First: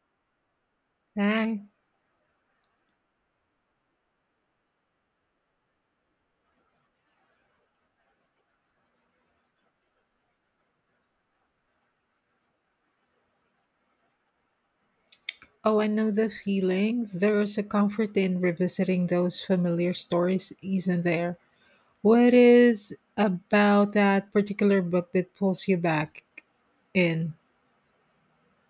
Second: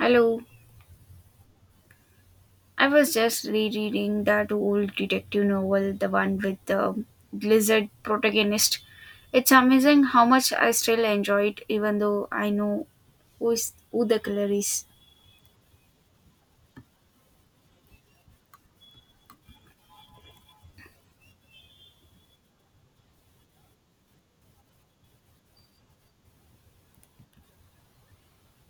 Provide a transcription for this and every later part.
Hello. Hi. I was just rereading that old detective novel, the one with the lizard protagonist. It's amazing how much I still enjoy it, even though I know who the killer is. Oh, I know the feeling. There is a comfort in revisiting those familiar stories, isn't there? What is about that particular book that pulls you back in?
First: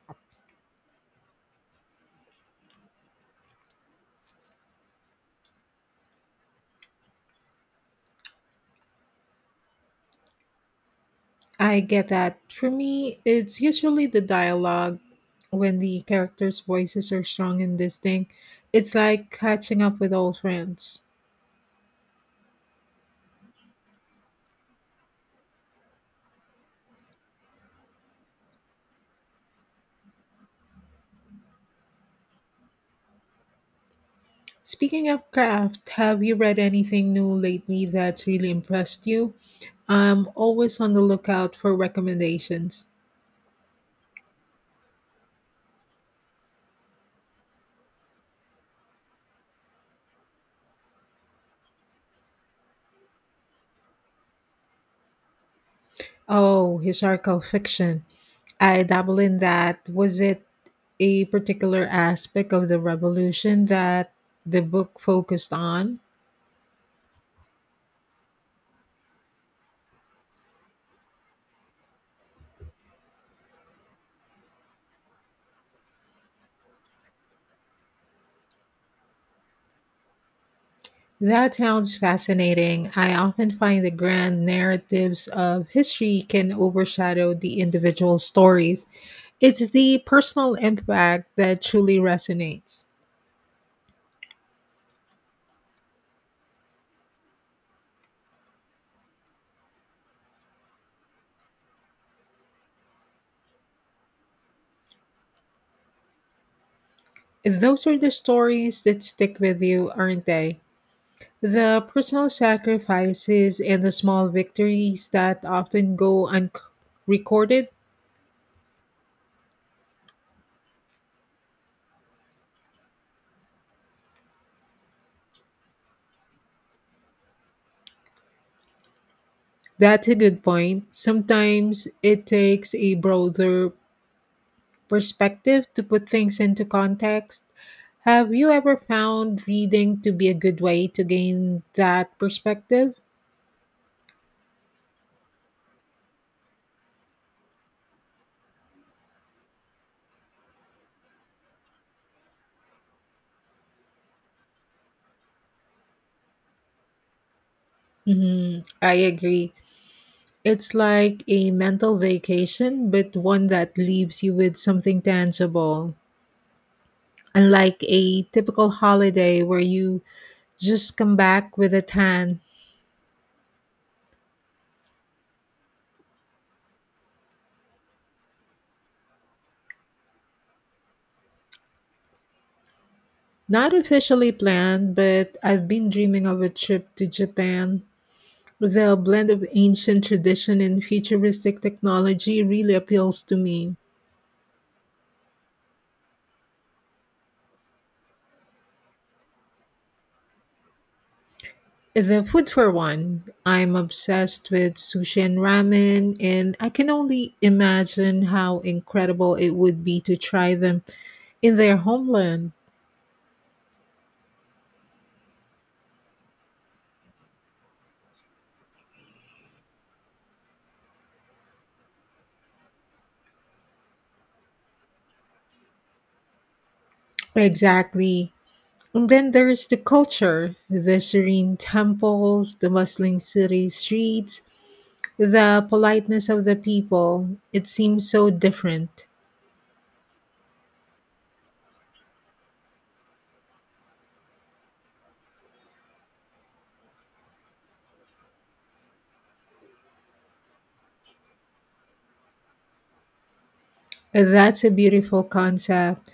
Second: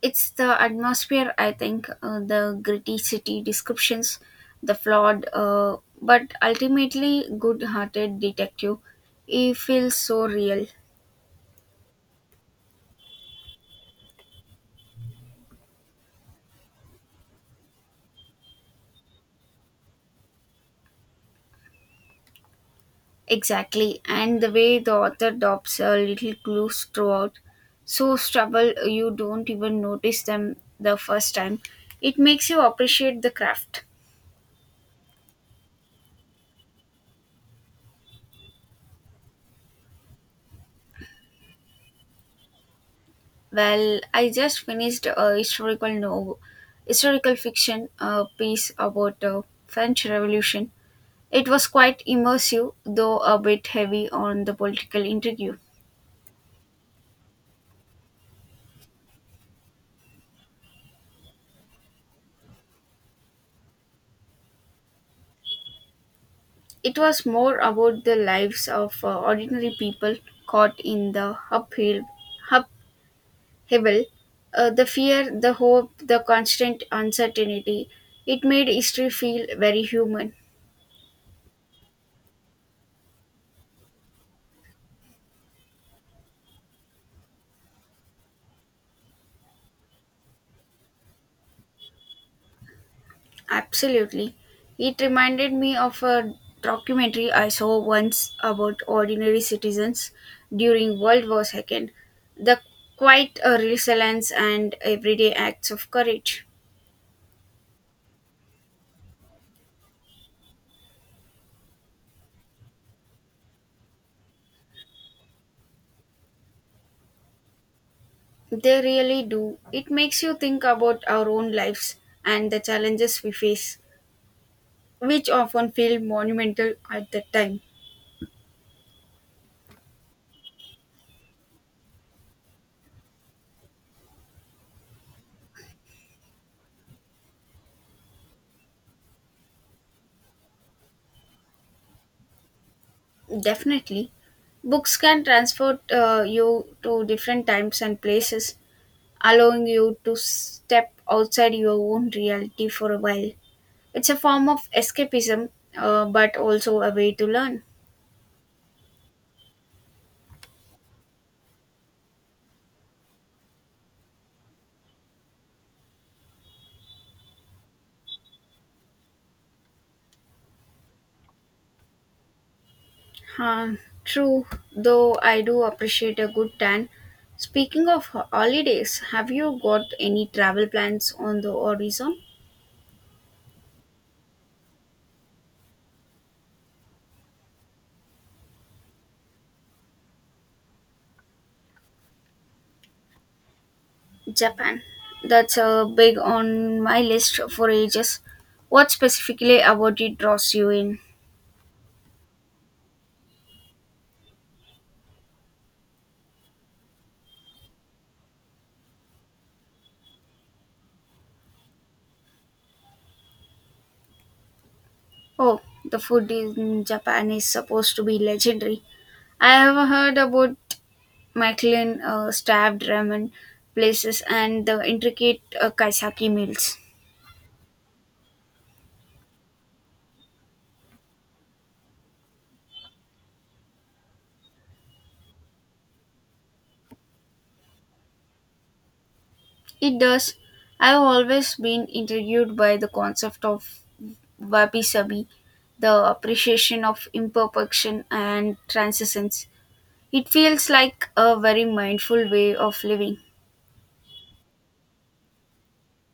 It's the atmosphere, I think, the gritty city descriptions, the flawed but ultimately good hearted detective. He feels so real. I get that. For me, it's usually the dialogue when the characters' voices are strong and distinct. It's like catching up with old friends. Exactly, and the way the author drops a little clues throughout, so subtle you don't even notice them the first time. It makes you appreciate the craft. Speaking of craft, have you read anything new lately that's really impressed you? I'm always on the lookout for recommendations. Well, I just finished a historical fiction piece about the French Revolution. It was quite immersive, though a bit heavy on the political intrigue. Oh, historical fiction. I dabble in that. Was it a particular aspect of the revolution that the book focused on? It was more about the lives of ordinary people caught in the upheaval Hebel, the fear, the hope, the constant uncertainty. It made history feel very human. That sounds fascinating. I often find the grand narratives of history can overshadow the individual stories. It's the personal impact that truly resonates. Absolutely. It reminded me of a documentary I saw once about ordinary citizens during World War II. The quite a resilience and everyday acts of courage. Those are the stories that stick with you, aren't they? The personal sacrifices and the small victories that often go unrecorded. They really do. It makes you think about our own lives and the challenges we face, which often feel monumental at the time. That's a good point. Sometimes it takes a broader perspective to put things into context. Have you ever found reading to be a good way to gain that perspective? Definitely. Books can transport you to different times and places, allowing you to step outside your own reality for a while. It's a form of escapism, but also a way to learn. Mm-hmm. I agree. It's like a mental vacation, but one that leaves you with something tangible unlike a typical holiday where you just come back with a tan. Huh, true, though I do appreciate a good tan. Speaking of holidays, have you got any travel plans on the horizon? Not officially planned, but I've been dreaming of a trip to Japan. The blend of ancient tradition and futuristic technology really appeals to me. Japan. That's a big on my list for ages. What specifically about it draws you in? The food for one, I'm obsessed with sushi and ramen, and I can only imagine how incredible it would be to try them in their homeland. Oh, the food in Japan is supposed to be legendary. I have heard about Michelin stabbed ramen places and the intricate kaisaki meals. Exactly. And then there's the culture, the serene temples, the bustling city streets, the politeness of the people. It seems so different. It does. I've always been intrigued by the concept of wabi sabi, the appreciation of imperfection and transcendence. It feels like a very mindful way of living. That's a beautiful concept.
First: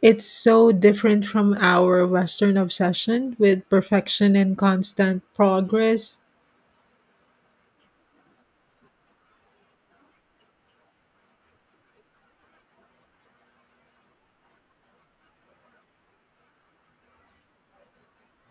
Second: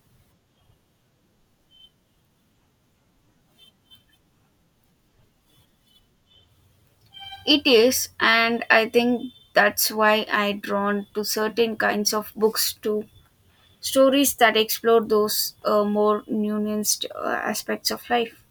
It's so different from our Western obsession with perfection and constant progress. It is, and I think that's why I drawn to certain kinds of books too. Stories that explore those more nuanced aspects of life.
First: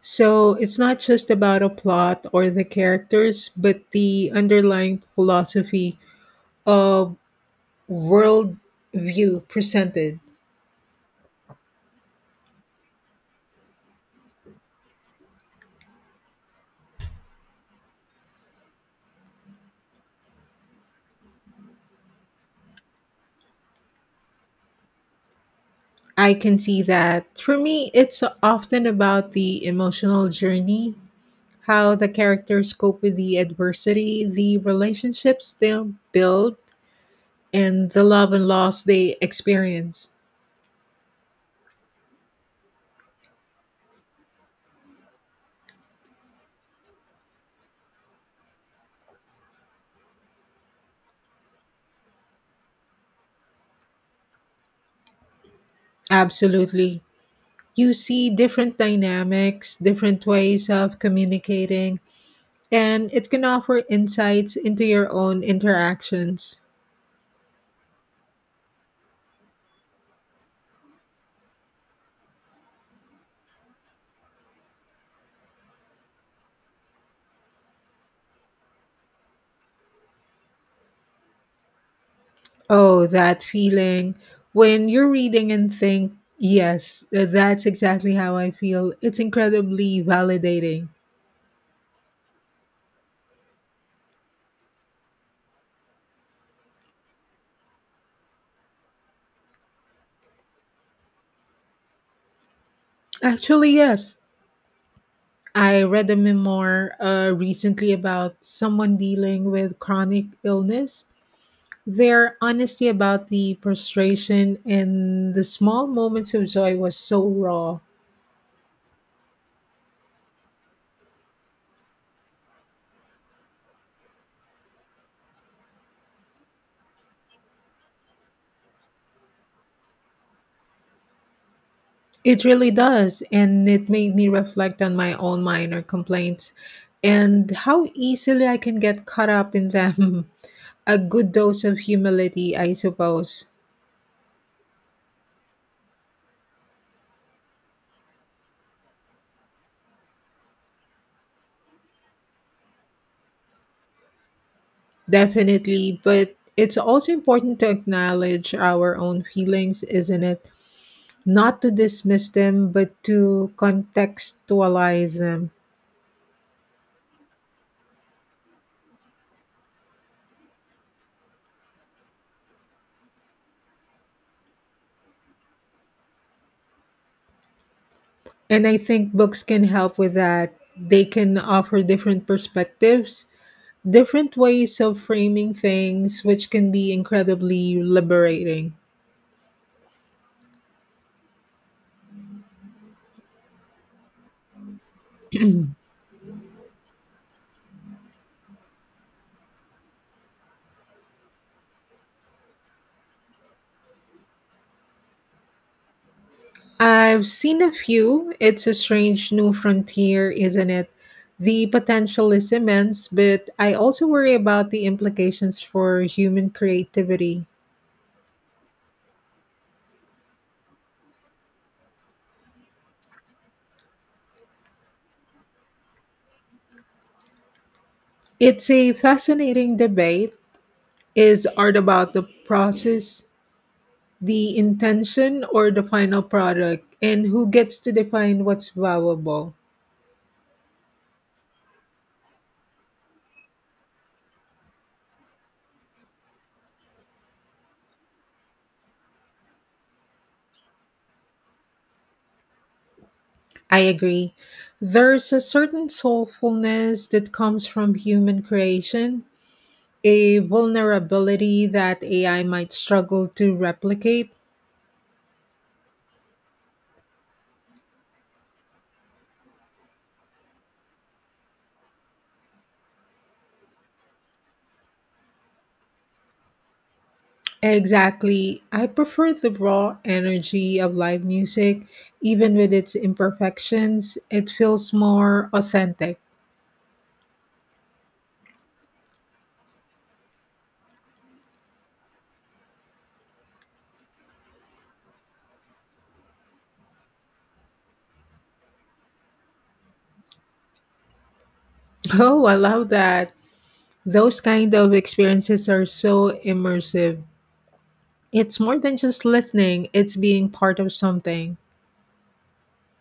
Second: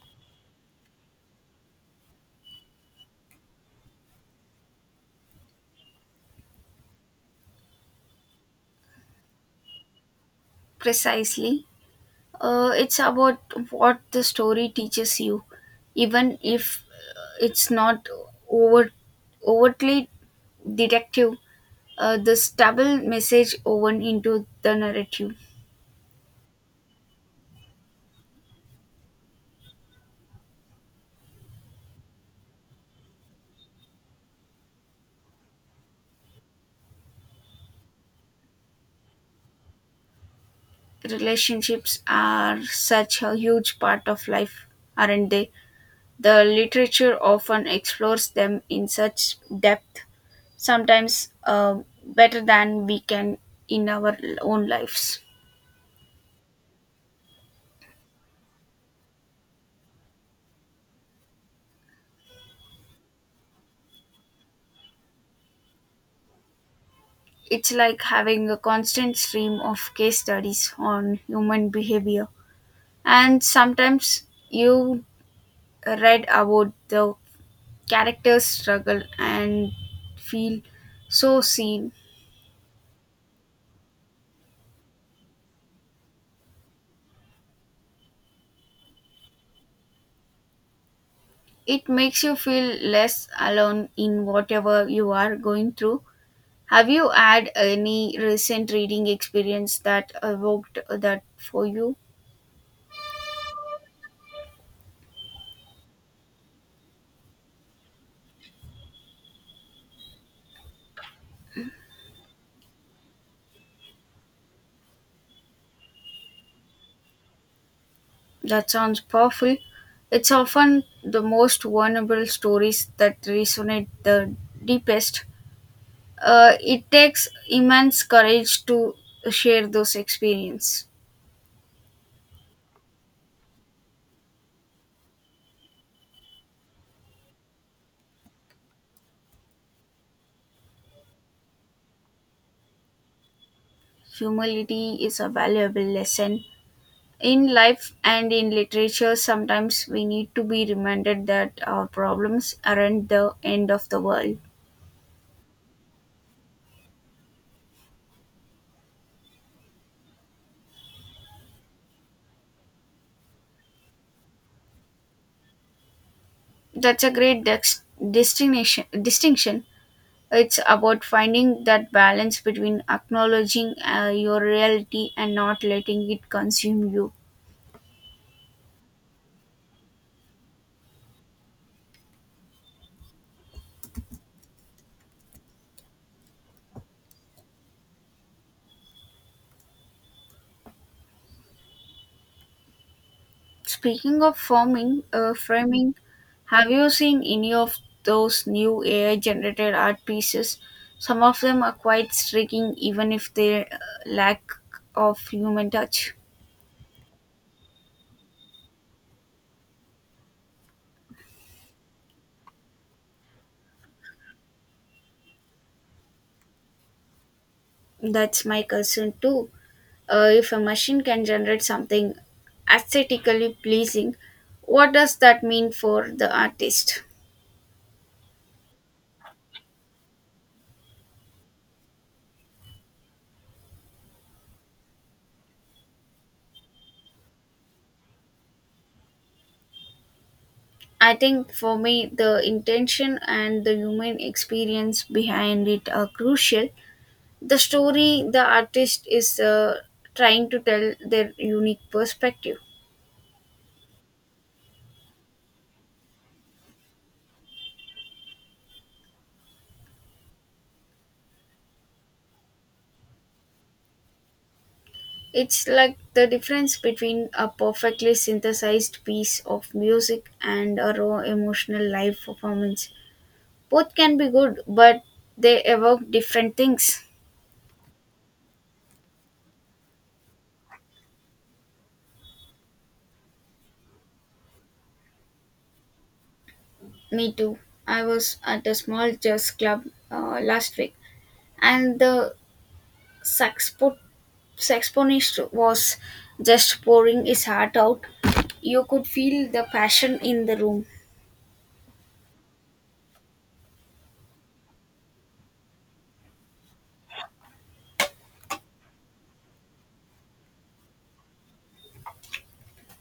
So it's not just about a plot or the characters, but the underlying philosophy of world view presented. Precisely. It's about what the story teaches you, even if it's not over, overtly detective. The stubble message woven into the narrative. I can see that. For me, it's often about the emotional journey, how the characters cope with the adversity, the relationships they build, and the love and loss they experience. Relationships are such a huge part of life, aren't they? The literature often explores them in such depth, sometimes better than we can in our own lives. Absolutely. You see different dynamics, different ways of communicating, and it can offer insights into your own interactions. It's like having a constant stream of case studies on human behavior. And sometimes you read about the character's struggle and feel so seen. Oh, that feeling when you're reading and think, yes, that's exactly how I feel. It's incredibly validating. It makes you feel less alone in whatever you are going through. Have you had any recent reading experience that evoked that for you? Actually, yes. I read a memoir recently about someone dealing with chronic illness. Their honesty about the frustration and the small moments of joy was so raw. That sounds powerful. It's often the most vulnerable stories that resonate the deepest. It takes immense courage to share those experiences. It really does, and it made me reflect on my own minor complaints and how easily I can get caught up in them. A good dose of humility, I suppose. Humility is a valuable lesson. In life and in literature, sometimes we need to be reminded that our problems aren't the end of the world. Definitely, but it's also important to acknowledge our own feelings, isn't it? Not to dismiss them, but to contextualize them. That's a great distinction. It's about finding that balance between acknowledging your reality and not letting it consume you. And I think books can help with that. They can offer different perspectives different ways of framing things, which can be incredibly liberating. Speaking of framing, have you seen any of those new AI generated art pieces? Some of them are quite striking, even if they lack of human touch. I've seen a few. It's a strange new frontier, isn't it? The potential is immense, but I also worry about the implications for human creativity. That's my concern too. If a machine can generate something aesthetically pleasing, what does that mean for the artist? It's a fascinating debate. Is art about the process, the intention, or the final product, and who gets to define what's valuable? I think for me, the intention and the human experience behind it are crucial. The story the artist is trying to tell their unique perspective. I agree. There's a certain soulfulness that comes from human creation, a vulnerability that AI might struggle to replicate. It's like the difference between a perfectly synthesized piece of music and a raw emotional live performance. Both can be good, but they evoke different things. Exactly. I prefer the raw energy of live music, even with its imperfections. It feels more authentic. Me too. I was at a small jazz club last week, and the saxpo- saxophonist was just pouring his heart out. You could feel the passion in the room. Oh, I love that. Those kind of experiences are so immersive. It's more than just listening, it's being part of something.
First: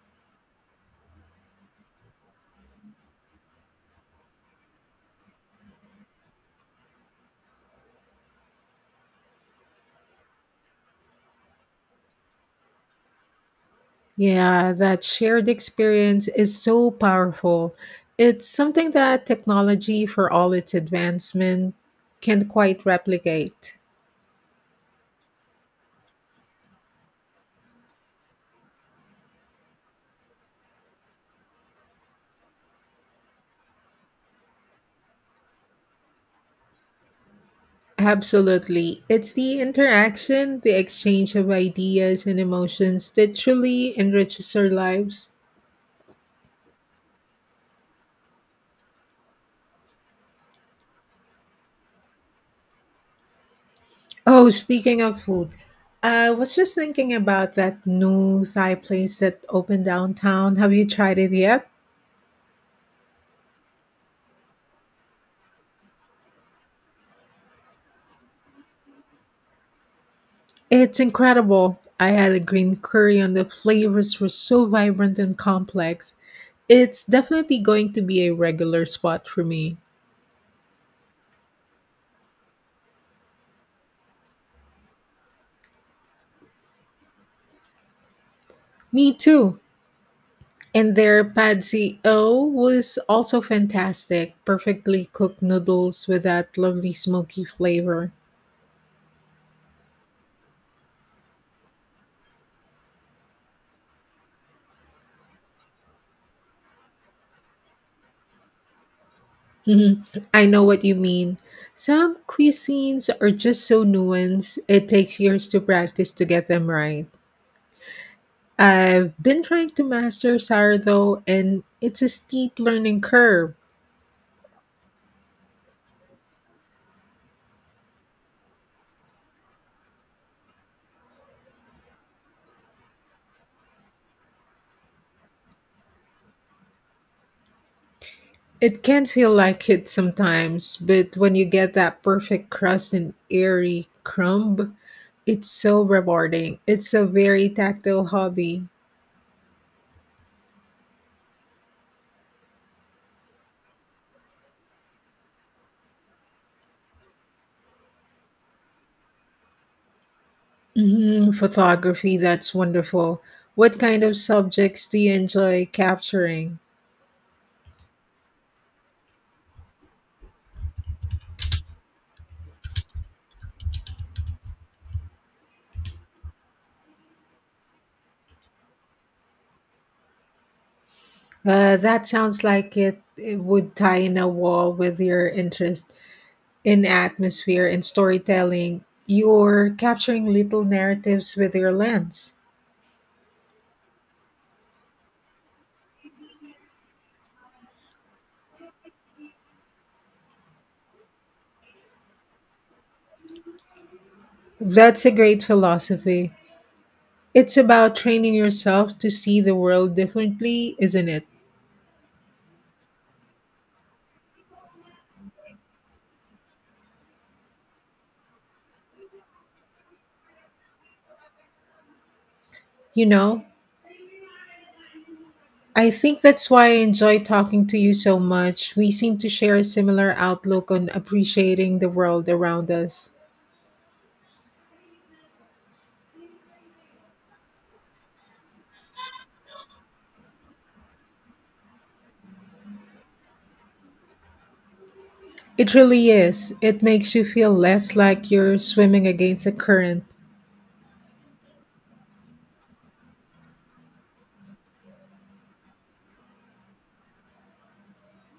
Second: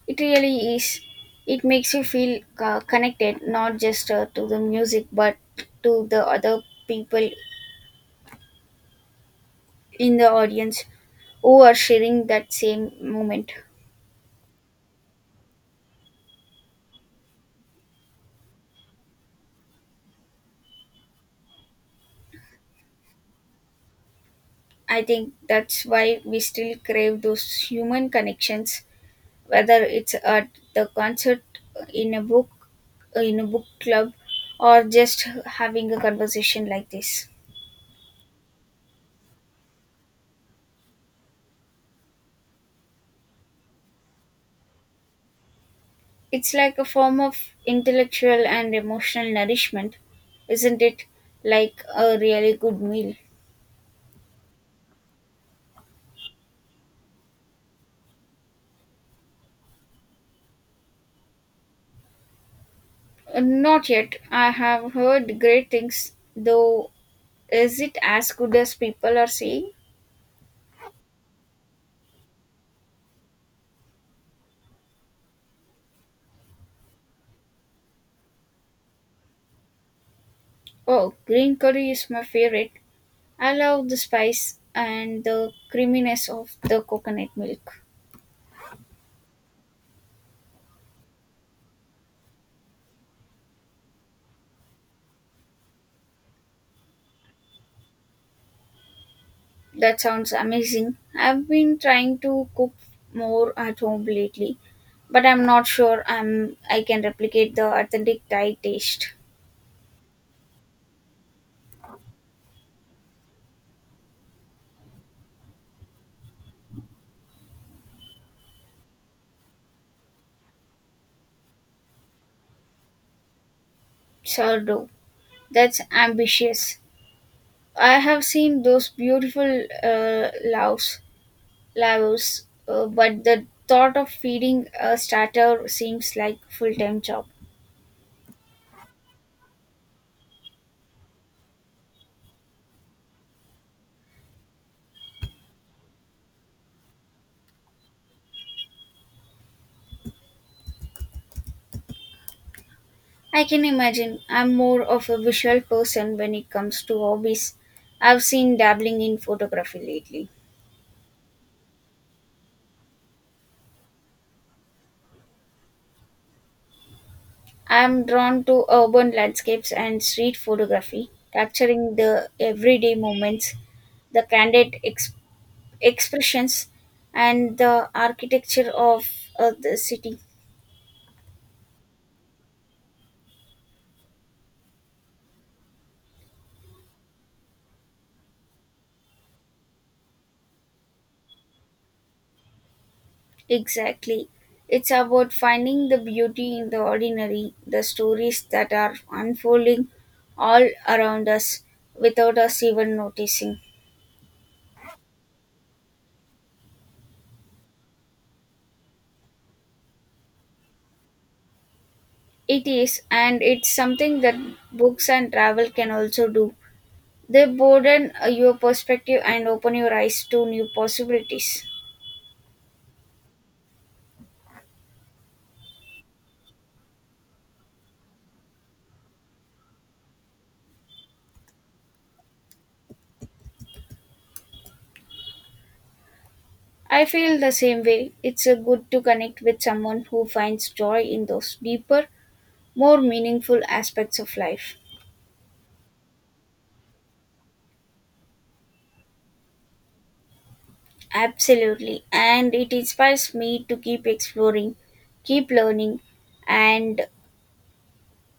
It really is. It makes you feel connected, not just to the music, but to the other people in the audience who are sharing that same moment. Yeah, that shared experience is so powerful. It's something that technology, for all its advancement, can't quite replicate. I think that's why we still crave those human connections, whether it's at the concert, in a book, in a book club, or just having a conversation like this. Absolutely. It's the interaction, the exchange of ideas and emotions that truly enriches our lives. It's like a form of intellectual and emotional nourishment, isn't it? Like a really good meal. Oh, speaking of food, I was just thinking about that new Thai place that opened downtown. Have you tried it yet? Not yet. I have heard great things, though. Is it as good as people are saying? It's incredible. I had a green curry and the flavors were so vibrant and complex. It's definitely going to be a regular spot for me. Oh, green curry is my favorite. I love the spice and the creaminess of the coconut milk. Me too. And their pad see ew was also fantastic. Perfectly cooked noodles with that lovely smoky flavor. That sounds amazing. I've been trying to cook more at home lately, but I'm not sure I can replicate the authentic Thai taste. Mhm. I know what you mean. Some cuisines are just so nuanced, it takes years to practice to get them right. I've been trying to master sourdough and it's a steep learning curve. Sourdough. That's ambitious. I have seen those beautiful uh, laos, laos, but the thought of feeding a starter seems like full-time job. It can feel like it sometimes, but when you get that perfect crust and airy crumb, it's so rewarding. It's a very tactile hobby. I can imagine I'm more of a visual person when it comes to hobbies. I've seen dabbling in photography lately. Hmm. Photography, that's wonderful. What kind of subjects do you enjoy capturing? I'm drawn to urban landscapes and street photography, capturing the everyday moments, the candid expressions, and the architecture of the city. That sounds like it would tie in a wall with your interest in atmosphere and storytelling, you're capturing little narratives with your lens. Exactly. It's about finding the beauty in the ordinary, the stories that are unfolding all around us without us even noticing. That's a great philosophy. It's about training yourself to see the world differently, isn't it? It is, and it's something that books and travel can also do. They broaden your perspective and open your eyes to new possibilities. You know, I think that's why I enjoy talking to you so much. We seem to share a similar outlook on appreciating the world around us. I feel the same way. It's a good to connect with someone who finds joy in those deeper, more meaningful aspects of life. It really is. It makes you feel less like you're swimming against a current. Absolutely. And it inspires me to keep exploring, keep learning, and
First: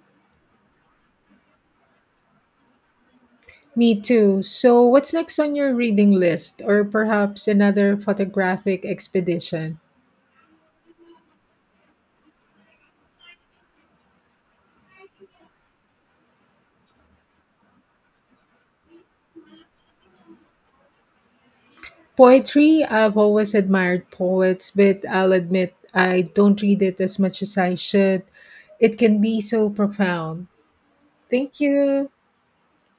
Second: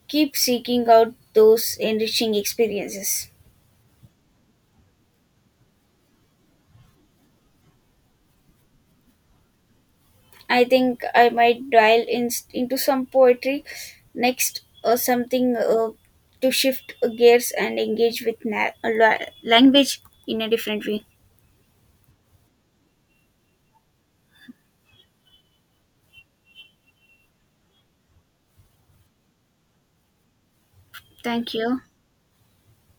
keep seeking out those enriching experiences. Me too. So, what's next on your reading list, or perhaps another photographic expedition? I think I might into some poetry next or something to shift gears and engage with language in a different way. Poetry, I've always admired poets, but I'll admit I don't read it as much as I should. It can be so profound. Thank Thank you. you.